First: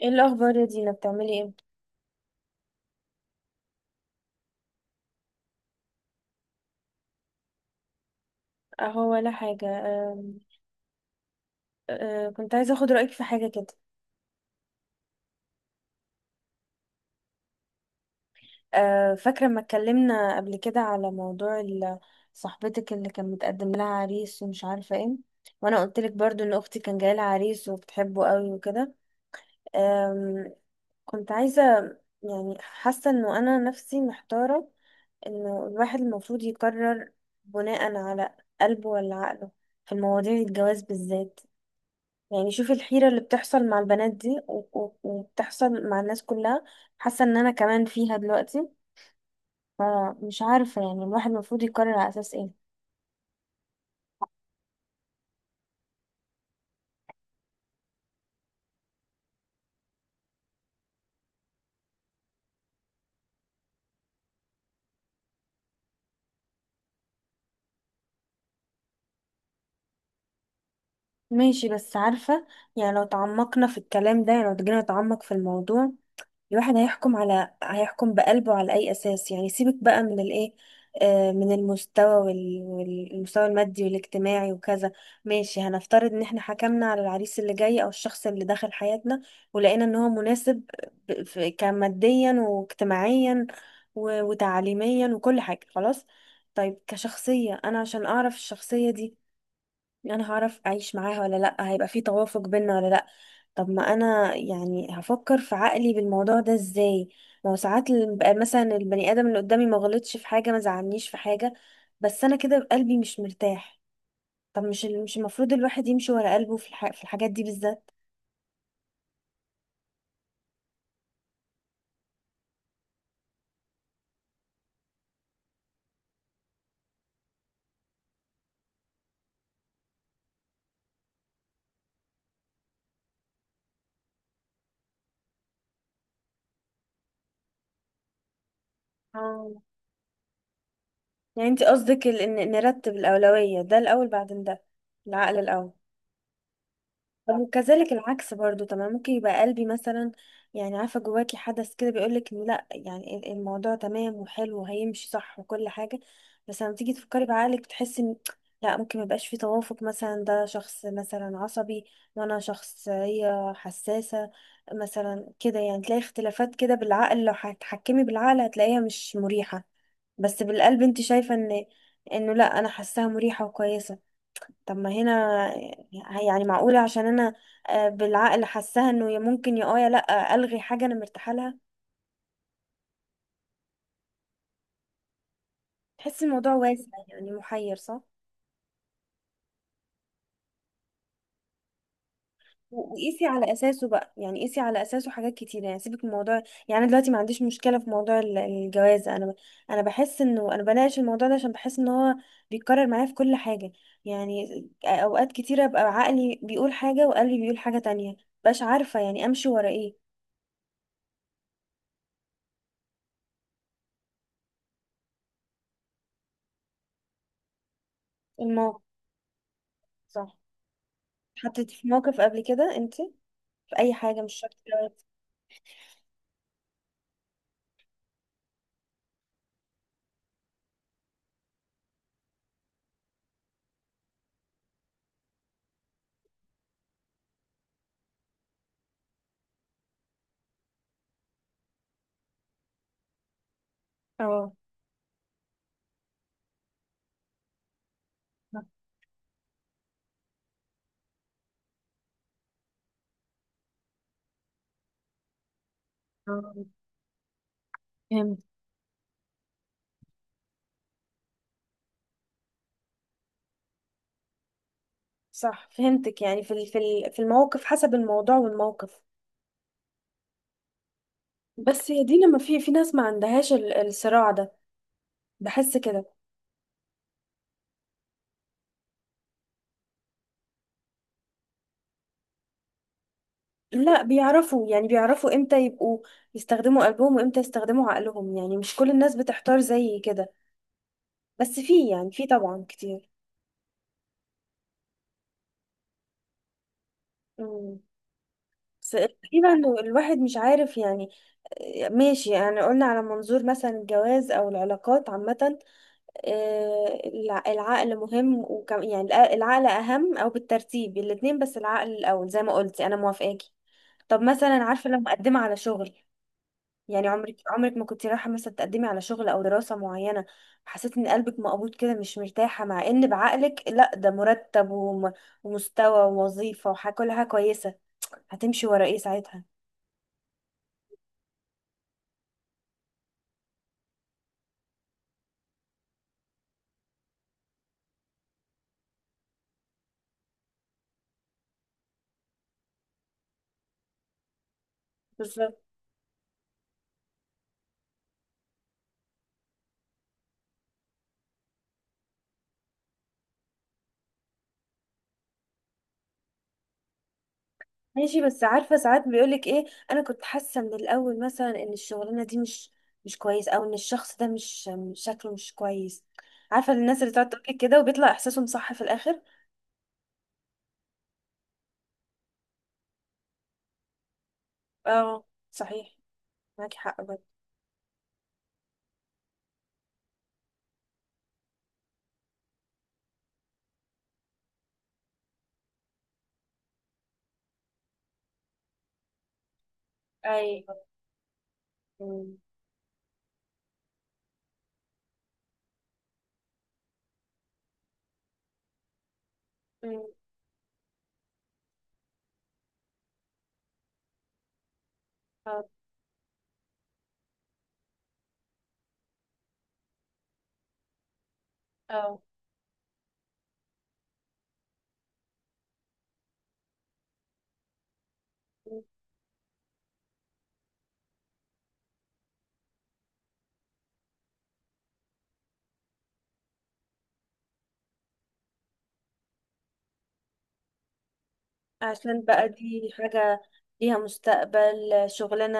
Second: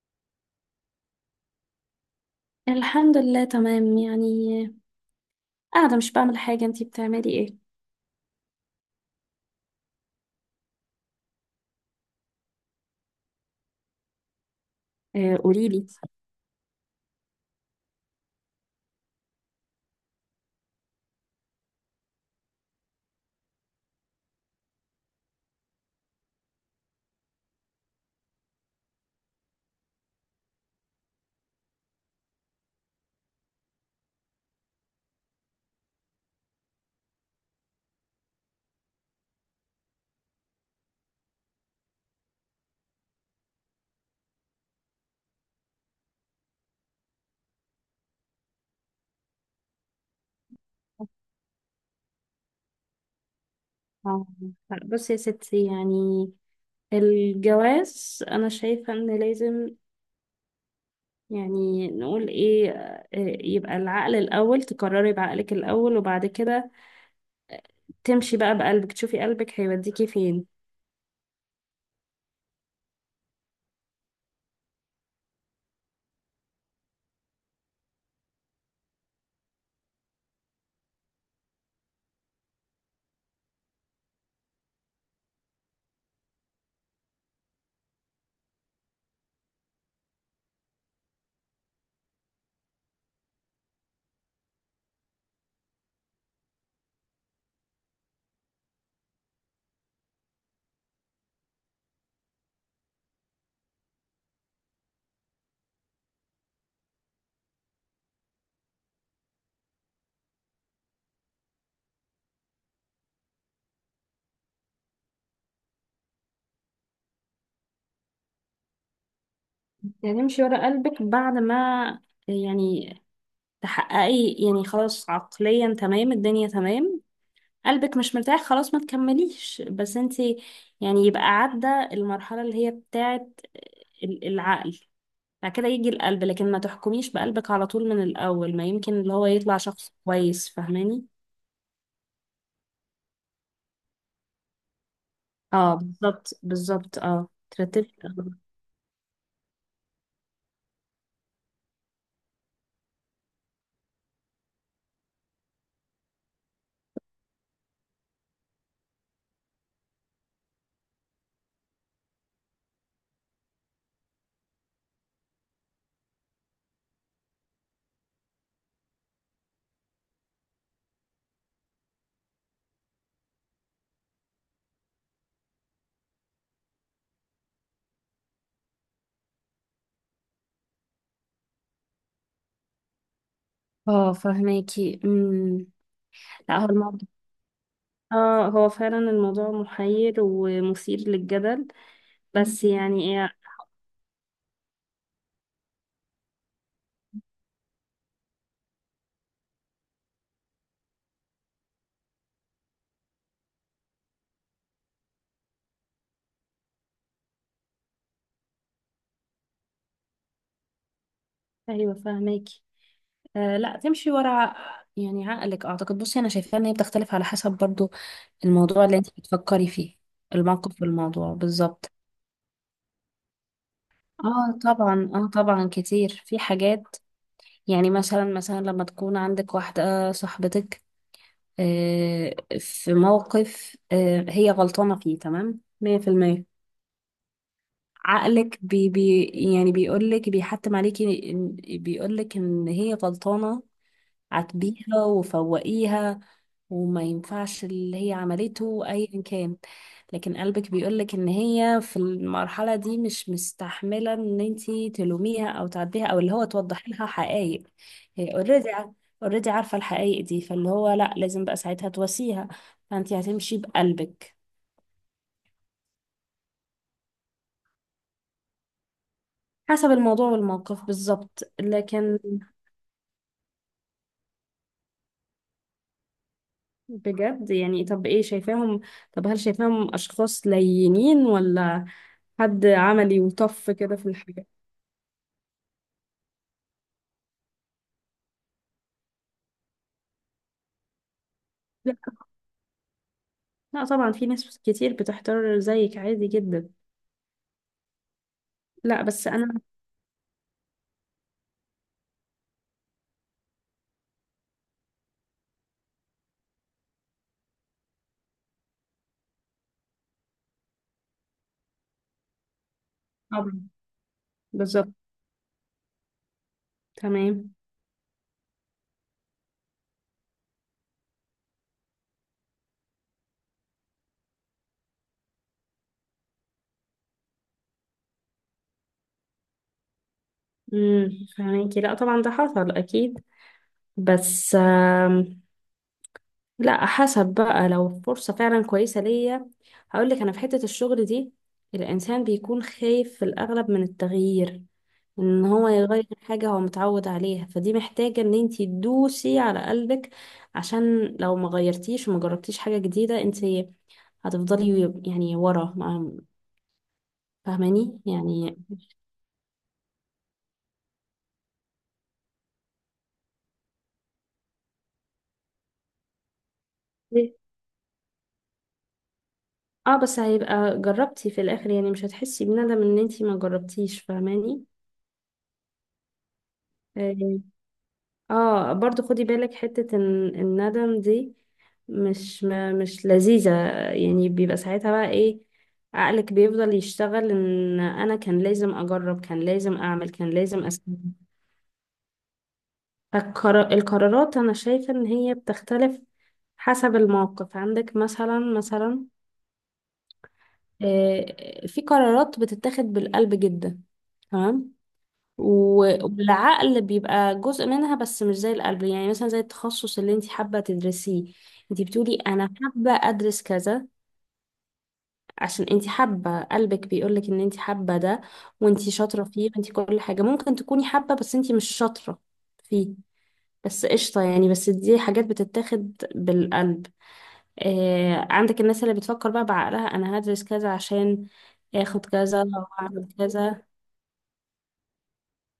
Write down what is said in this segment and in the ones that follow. ايه الاخبار يا دينا؟ بتعملي ايه؟ الحمد لله، تمام يعني، قاعدة مش بعمل حاجة. انتي بتعملي ايه؟ اهو ولا حاجه. أم، كنت عايزه اخد رايك في حاجه كده. آه، قوليلي. فاكره لما اتكلمنا قبل كده على موضوع صاحبتك اللي كان متقدم لها عريس ومش عارفه ايه، وانا قلت لك برضو ان اختي كان جاي لها عريس وبتحبه قوي وكده. أم، كنت عايزه، يعني حاسه انه انا نفسي محتاره، انه الواحد المفروض يقرر بناء على قلبه ولا عقله في المواضيع الجواز بالذات. يعني شوف الحيرة اللي بتحصل مع البنات دي و- و- وبتحصل مع الناس كلها، حاسة ان انا كمان فيها دلوقتي. فمش عارفة يعني الواحد المفروض يقرر على اساس ايه؟ آه، بصي يا ستي، يعني الجواز أنا شايفة إن لازم، يعني نقول إيه، يبقى العقل الأول، تقرري بعقلك الأول، وبعد كده تمشي بقى بقلبك، تشوفي قلبك هيوديكي فين. ماشي، بس عارفة، يعني لو تعمقنا في الكلام ده، يعني لو جينا نتعمق في الموضوع، الواحد هيحكم بقلبه على أي أساس؟ يعني سيبك بقى من الإيه، من المستوى والمستوى المادي والاجتماعي وكذا. ماشي، هنفترض إن احنا حكمنا على العريس اللي جاي أو الشخص اللي دخل حياتنا ولقينا إن هو مناسب كماديا واجتماعيا و- وتعليميا وكل حاجة، خلاص. طيب كشخصية، أنا عشان أعرف الشخصية دي انا هعرف اعيش معاها ولا لا، هيبقى في توافق بينا ولا لا؟ طب ما انا يعني هفكر في عقلي بالموضوع ده ازاي؟ ما هو ساعات بقى مثلا البني ادم اللي قدامي ما غلطش في حاجه، ما زعلنيش في حاجه، بس انا كده قلبي مش مرتاح. طب مش مش المفروض الواحد يمشي ورا قلبه في في الحاجات دي بالذات؟ يعني امشي ورا قلبك بعد ما، يعني تحققي يعني خلاص عقليا تمام، الدنيا تمام، قلبك مش مرتاح، خلاص ما تكمليش. بس انت يعني يبقى عدى المرحلة اللي هي بتاعت العقل، بعد كده يجي القلب، لكن ما تحكميش بقلبك على طول من الأول، ما يمكن اللي هو يطلع اه، شخص كويس. فاهماني؟ يعني انت قصدك إن نرتب الاولويه، ده الاول بعدين ده، العقل الاول. اه، بالظبط بالظبط، اه طب وكذلك ترتبي. العكس برضو، تمام، ممكن يبقى قلبي مثلا، يعني عارفه جواكي حدث كده بيقولك إن لا، يعني الموضوع تمام وحلو وهيمشي صح وكل حاجه، بس لما تيجي تفكري بعقلك بتحسي ان لا، ممكن ميبقاش في توافق، مثلا ده شخص مثلا عصبي وانا شخصيه حساسه، مثلا كده، يعني تلاقي اختلافات كده بالعقل، لو هتحكمي بالعقل هتلاقيها مش مريحه، بس بالقلب انت شايفه انه لا، انا حاساها مريحه وكويسه. طب ما هنا، يعني معقولة عشان انا، بالعقل حاساها انه يا ممكن يا يا لا، الغي حاجة انا مرتاحة لها؟ اه، فاهماكي. تحس الموضوع لا، هو واسع، الموضوع، يعني محير، صح؟ اه هو فعلا الموضوع محير ومثير للجدل، بس و- وقيسي يعني. على اساسه بقى، يعني قيسي على اساسه حاجات كتيرة، يعني سيبك من موضوع، يعني أنا دلوقتي ما عنديش مشكلة في موضوع الجواز، انا بحس انه انا بناقش الموضوع ده عشان بحس ان هو بيتكرر معايا في كل حاجة. يعني اوقات كتيرة بقى عقلي بيقول حاجة وقلبي بيقول حاجة تانية، مبقاش عارفة يعني امشي ورا ايه. ايوه فاهماكي. آه، لا تمشي ورا يعني عقلك. اعتقد بصي، انا شايفه ان هي بتختلف على حسب برضو الموقف. الموضوع اللي انت بتفكري فيه، صح. الموقف والموضوع اتحطيتي في بالظبط. موقف قبل كده انت؟ في اي حاجه، مش اه شرط. طبعا، اه طبعا كتير في حاجات. يعني مثلا مثلا لما تكون عندك واحده صاحبتك، آه في موقف، آه هي غلطانه فيه تمام 100%. عقلك بي بي يعني بيقولك، بيحتم عليكي بيقولك ان هي غلطانه، اه. عاتبيها وفوقيها، وما ينفعش اللي هي عملته ايا كان. لكن قلبك بيقولك ان هي في المرحلة دي مش مستحملة ان انتي تلوميها او تعديها، او اللي هو آه، توضحي لها حقائق. هي فهمت. اوريدي اوريدي عارفة الحقائق دي، فاللي هو لا، لازم بقى ساعتها تواسيها، فانتي هتمشي بقلبك. صح، فهمتك، يعني في الموقف، حسب الموضوع والموقف. حسب الموضوع والموقف بالظبط، بس هي دي، لكن لما في ناس ما عندهاش الصراع ده، بحس كده. بجد؟ يعني طب ايه شايفاهم، طب هل شايفاهم اشخاص لينين، ولا حد عملي وطف كده لا في الحاجة؟ بيعرفوا، يعني بيعرفوا امتى يبقوا يستخدموا قلبهم وامتى يستخدموا عقلهم، يعني مش كل الناس بتحتار زي كده، بس في، يعني في طبعا كتير. لا طبعا، في ناس كتير بتحتار زيك، عادي جدا. امم. بس لا بس انا. تقريبا إنه الواحد مش عارف يعني. آه، ماشي، يعني قلنا على منظور مثلا الجواز او العلاقات عامة. آه، العقل مهم، وكم يعني العقل أهم، أو بالترتيب الاتنين، بس العقل الأول زي ما قلتي، أنا موافقاكي. طبعا. طب مثلا عارفة بالظبط. لو مقدمة على شغل، يعني عمرك تمام. عمرك ما كنت رايحة مثلا تقدمي على شغل أو دراسة معينة، حسيت إن قلبك مقبوض كده مش مرتاحة، مع إن بعقلك لأ، ده مرتب وم- ومستوى ووظيفة وكل حاجة كويسة، هتمشي ورا إيه ساعتها؟ امم. فهميكي، لا طبعا ده حصل اكيد. بس لا، حسب بقى، لو فرصة فعلا كويسة ليا، هقول لك انا في حتة الشغل دي الانسان بيكون خايف في الاغلب من التغيير، ان بالظبط. هو يغير حاجة هو متعود عليها. فدي محتاجة ان انتي تدوسي على قلبك، عشان لو ما غيرتيش وما جربتيش حاجة جديدة، انتي هتفضلي يعني ورا. فاهماني ماشي، بس يعني؟ عارفة ساعات بيقولك ايه، انا كنت حاسة من الاول مثلا ان الشغلانة دي مش كويس، او ان الشخص ده شكله مش كويس. عارفة الناس اللي بتقعد تقولك كده وبيطلع احساسهم صح في الاخر. اه، بس هيبقى جربتي في الاخر، يعني مش هتحسي بندم ان انتي ما جربتيش. فاهماني؟ اه. صحيح. معاكي حق بجد. اه. آه، برضو خدي بالك حتة ان الندم دي مش، ما مش لذيذة. يعني بيبقى ساعتها بقى ايه، عقلك بيفضل يشتغل ان انا كان لازم اجرب، كان لازم اعمل، كان لازم ايوه. اسوي. أمم. فالقرارات انا شايفة ان هي بتختلف حسب الموقف، عندك مثلا مثلا. أمم. آه، في قرارات بتتاخد بالقلب جدا، تمام، اه. والعقل بيبقى جزء منها بس مش زي القلب. يعني مثلا زي التخصص اللي انت حابة تدرسيه، انت بتقولي اه. انا حابة ادرس كذا، عشان انت حابة، قلبك بيقولك ان انت حابة ده، وانت أمم. شاطرة فيه، وانت كل حاجة، ممكن تكوني حابة بس انت مش شاطرة فيه. بس قشطة، يعني بس دي حاجات بتتاخد بالقلب. آه، عندك الناس اللي بتفكر بقى بعقلها، انا هدرس كذا عشان اخد عشان كذا بقى او دي اعمل حاجة كذا. ليها مستقبل، شغلانة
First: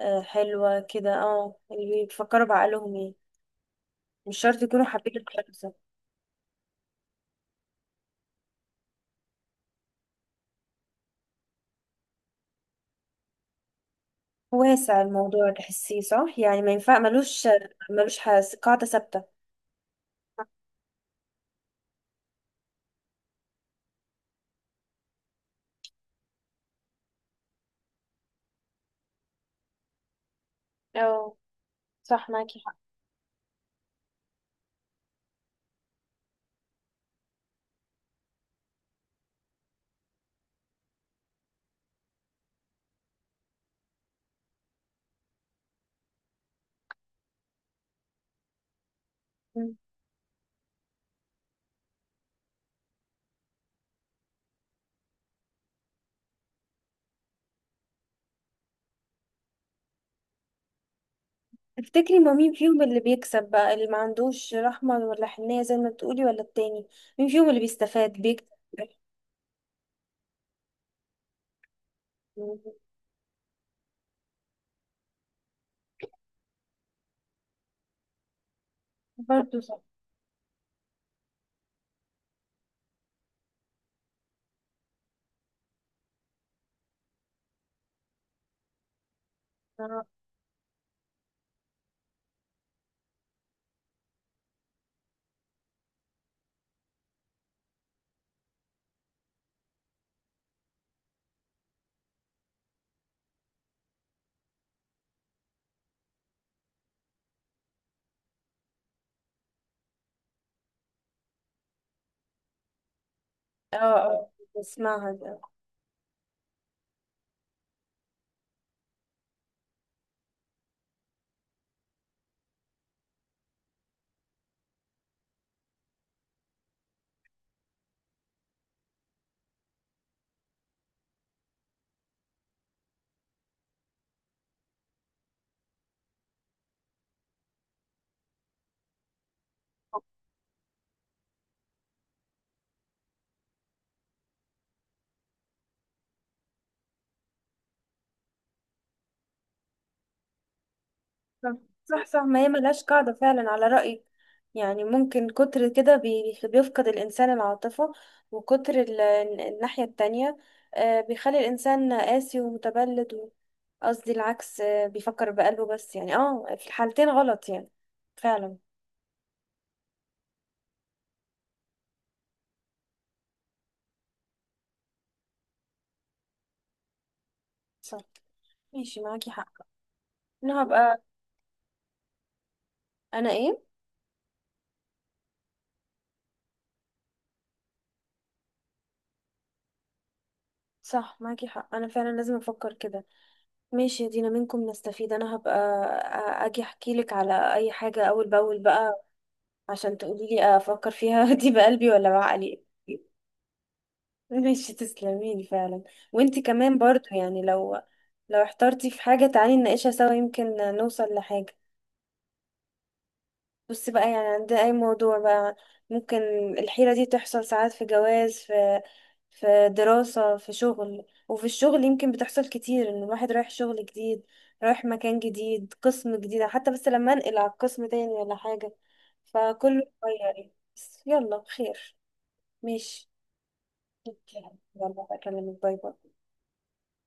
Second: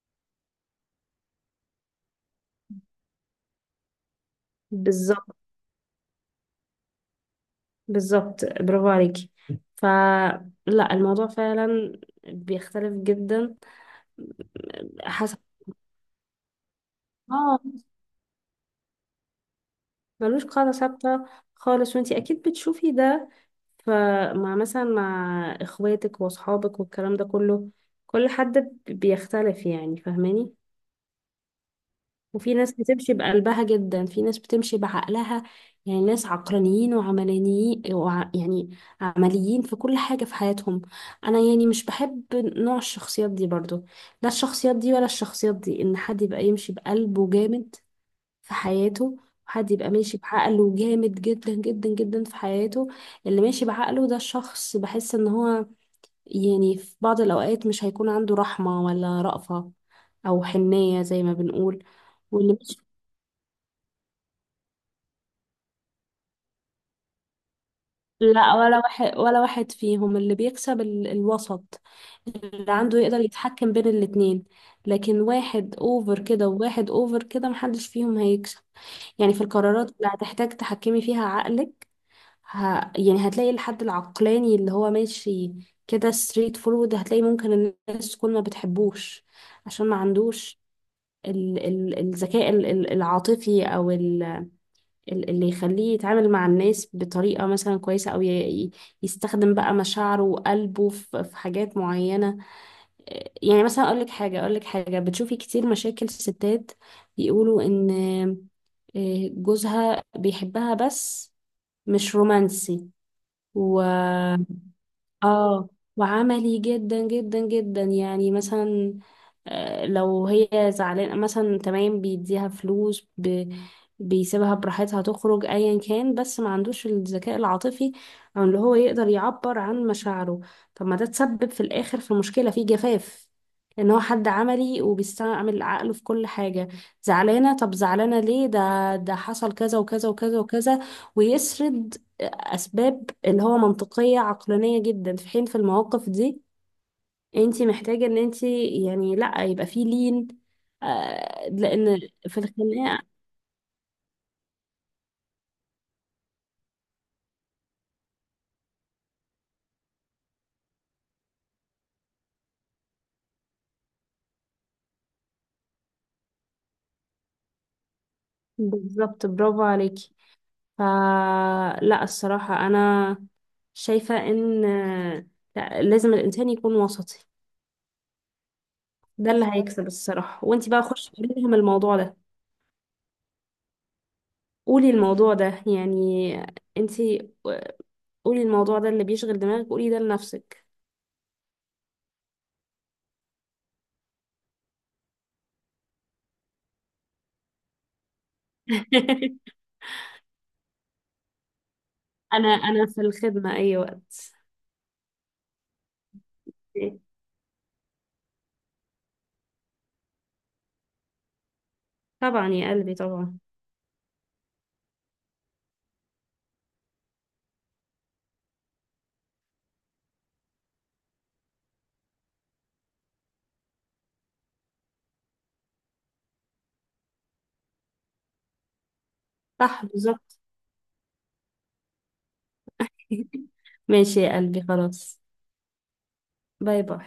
حلوة كده. اه اللي بيفكروا بعقلهم يعني مش شرط يكونوا حابين بالظبط الشخص. بالظبط، برافو عليكي. فلا الموضوع فعلا بيختلف جدا واسع حسب. الموضوع، تحسيه صح، يعني ما ينفع ملوش اه، ملوش حس- قاعدة ثابتة. ملوش قاعدة ثابتة خالص. وانتي اكيد بتشوفي ده، فمع مثلا مع اخواتك واصحابك والكلام ده كله، كل حد بيختلف. يعني فاهماني؟ اه، صح وفي معاكي ناس حق. بتمشي بقلبها جدا، في ناس بتمشي بعقلها. يعني ناس عقلانيين وعملانيين، يعني عمليين في كل حاجة في حياتهم. أنا يعني مش بحب نوع الشخصيات دي برضو، لا الشخصيات دي ولا الشخصيات دي، إن حد يبقى يمشي بقلبه جامد في حياته، وحد مم. يبقى ماشي بعقله جامد جدا جدا جدا في حياته. اللي ماشي بعقله ده، الشخص بحس إن هو يعني في بعض الأوقات مش هيكون عنده رحمة ولا رأفة، أو حنية زي ما بنقول. تفتكري ما مين واللي فيهم اللي بيكسب بقى، اللي ما عندوش رحمة ولا حنية زي ما بتقولي ولا التاني؟ مين فيهم اللي بيستفاد، بيكسب؟ لا، ولا واحد، فيهم اللي بيكسب. الوسط اللي مم. عنده يقدر يتحكم بين الاتنين. لكن واحد اوفر كده وواحد اوفر كده، محدش فيهم هيكسب. يعني في برضه صح. القرارات اللي هتحتاج تحكمي فيها عقلك، ه... يعني هتلاقي الحد العقلاني اللي هو ماشي كده ستريت فورورد، هتلاقي ممكن الناس كل ما بتحبوش عشان ما اه. عندوش الذكاء العاطفي، او اللي يخليه يتعامل مع الناس بطريقة مثلا كويسة، أو ي- يستخدم بقى مشاعره وقلبه في حاجات معينة. إيه، يعني مثلا أقولك حاجة، أقولك حاجة، بتشوفي كتير مشاكل ستات بيقولوا إن، إيه، جوزها بيحبها بس مش رومانسي. اه. آه. بسمعها ده. اه، وعملي جدا جدا جدا، يعني مثلا، آه، لو هي زعلانة مثلا تمام، بيديها فلوس، بيسيبها براحتها تخرج ايا كان، بس ما عندوش الذكاء العاطفي، او اللي هو يقدر يعبر عن مشاعره. طب ما ده تسبب في الاخر في مشكلة، في جفاف، ان هو حد عملي وبيستعمل عقله في كل حاجة. زعلانة؟ طب زعلانة ليه؟ ده حصل كذا وكذا وكذا وكذا، ويسرد اسباب اللي هو منطقيه عقلانيه جدا. في حين في المواقف دي انت محتاجه ان انت يعني لا، يبقى في لين. آه، صح، لان صح، صح، في ما هي ملهاش الخناقه. قاعدة فعلا على رأيك، يعني ممكن كتر كده بي- بيفقد الإنسان العاطفة، وكتر الناحية التانية بيخلي الإنسان قاسي ومتبلد قصدي العكس، بيفكر بقلبه بس، يعني في الحالتين غلط، يعني فعلا. بالظبط، برافو عليكي. فلا الصراحه انا شايفه ان، آه، لا، لازم الانسان يكون وسطي. صح. ماشي معاكي ده اللي حق. هيكسب الصراحه. انا وانت بقى هبقى خشي قولي لهم الموضوع ده، انا ايه قولي الموضوع ده يعني، انت قولي الموضوع ده اللي بيشغل دماغك، قولي ده لنفسك. صح معاكي حق، انا فعلا لازم افكر كده. ماشي يا دينا، منكم نستفيد. انا هبقى اجي احكي لك على اي حاجة اول باول بقى، عشان تقولي لي افكر فيها دي بقلبي ولا انا بعقلي؟ انا في الخدمة اي وقت. ماشي، تسلميلي فعلا. وانتي كمان برضو، يعني لو احترتي في حاجة تعالي نناقشها سوا، يمكن نوصل لحاجة. طبعا يا قلبي طبعا. بصي بقى، يعني عند اي موضوع بقى ممكن الحيرة دي تحصل، ساعات في جواز، في في دراسة، في شغل، وفي الشغل يمكن بتحصل كتير، ان الواحد رايح شغل جديد، رايح مكان جديد، قسم جديد حتى، بس لما انقل على قسم تاني ولا حاجة فكله صح بالظبط. اتغير، بس يلا خير. ماشي. ماشي يا اوكي، قلبي يلا خلاص. بكلمك. باي باي. باي باي.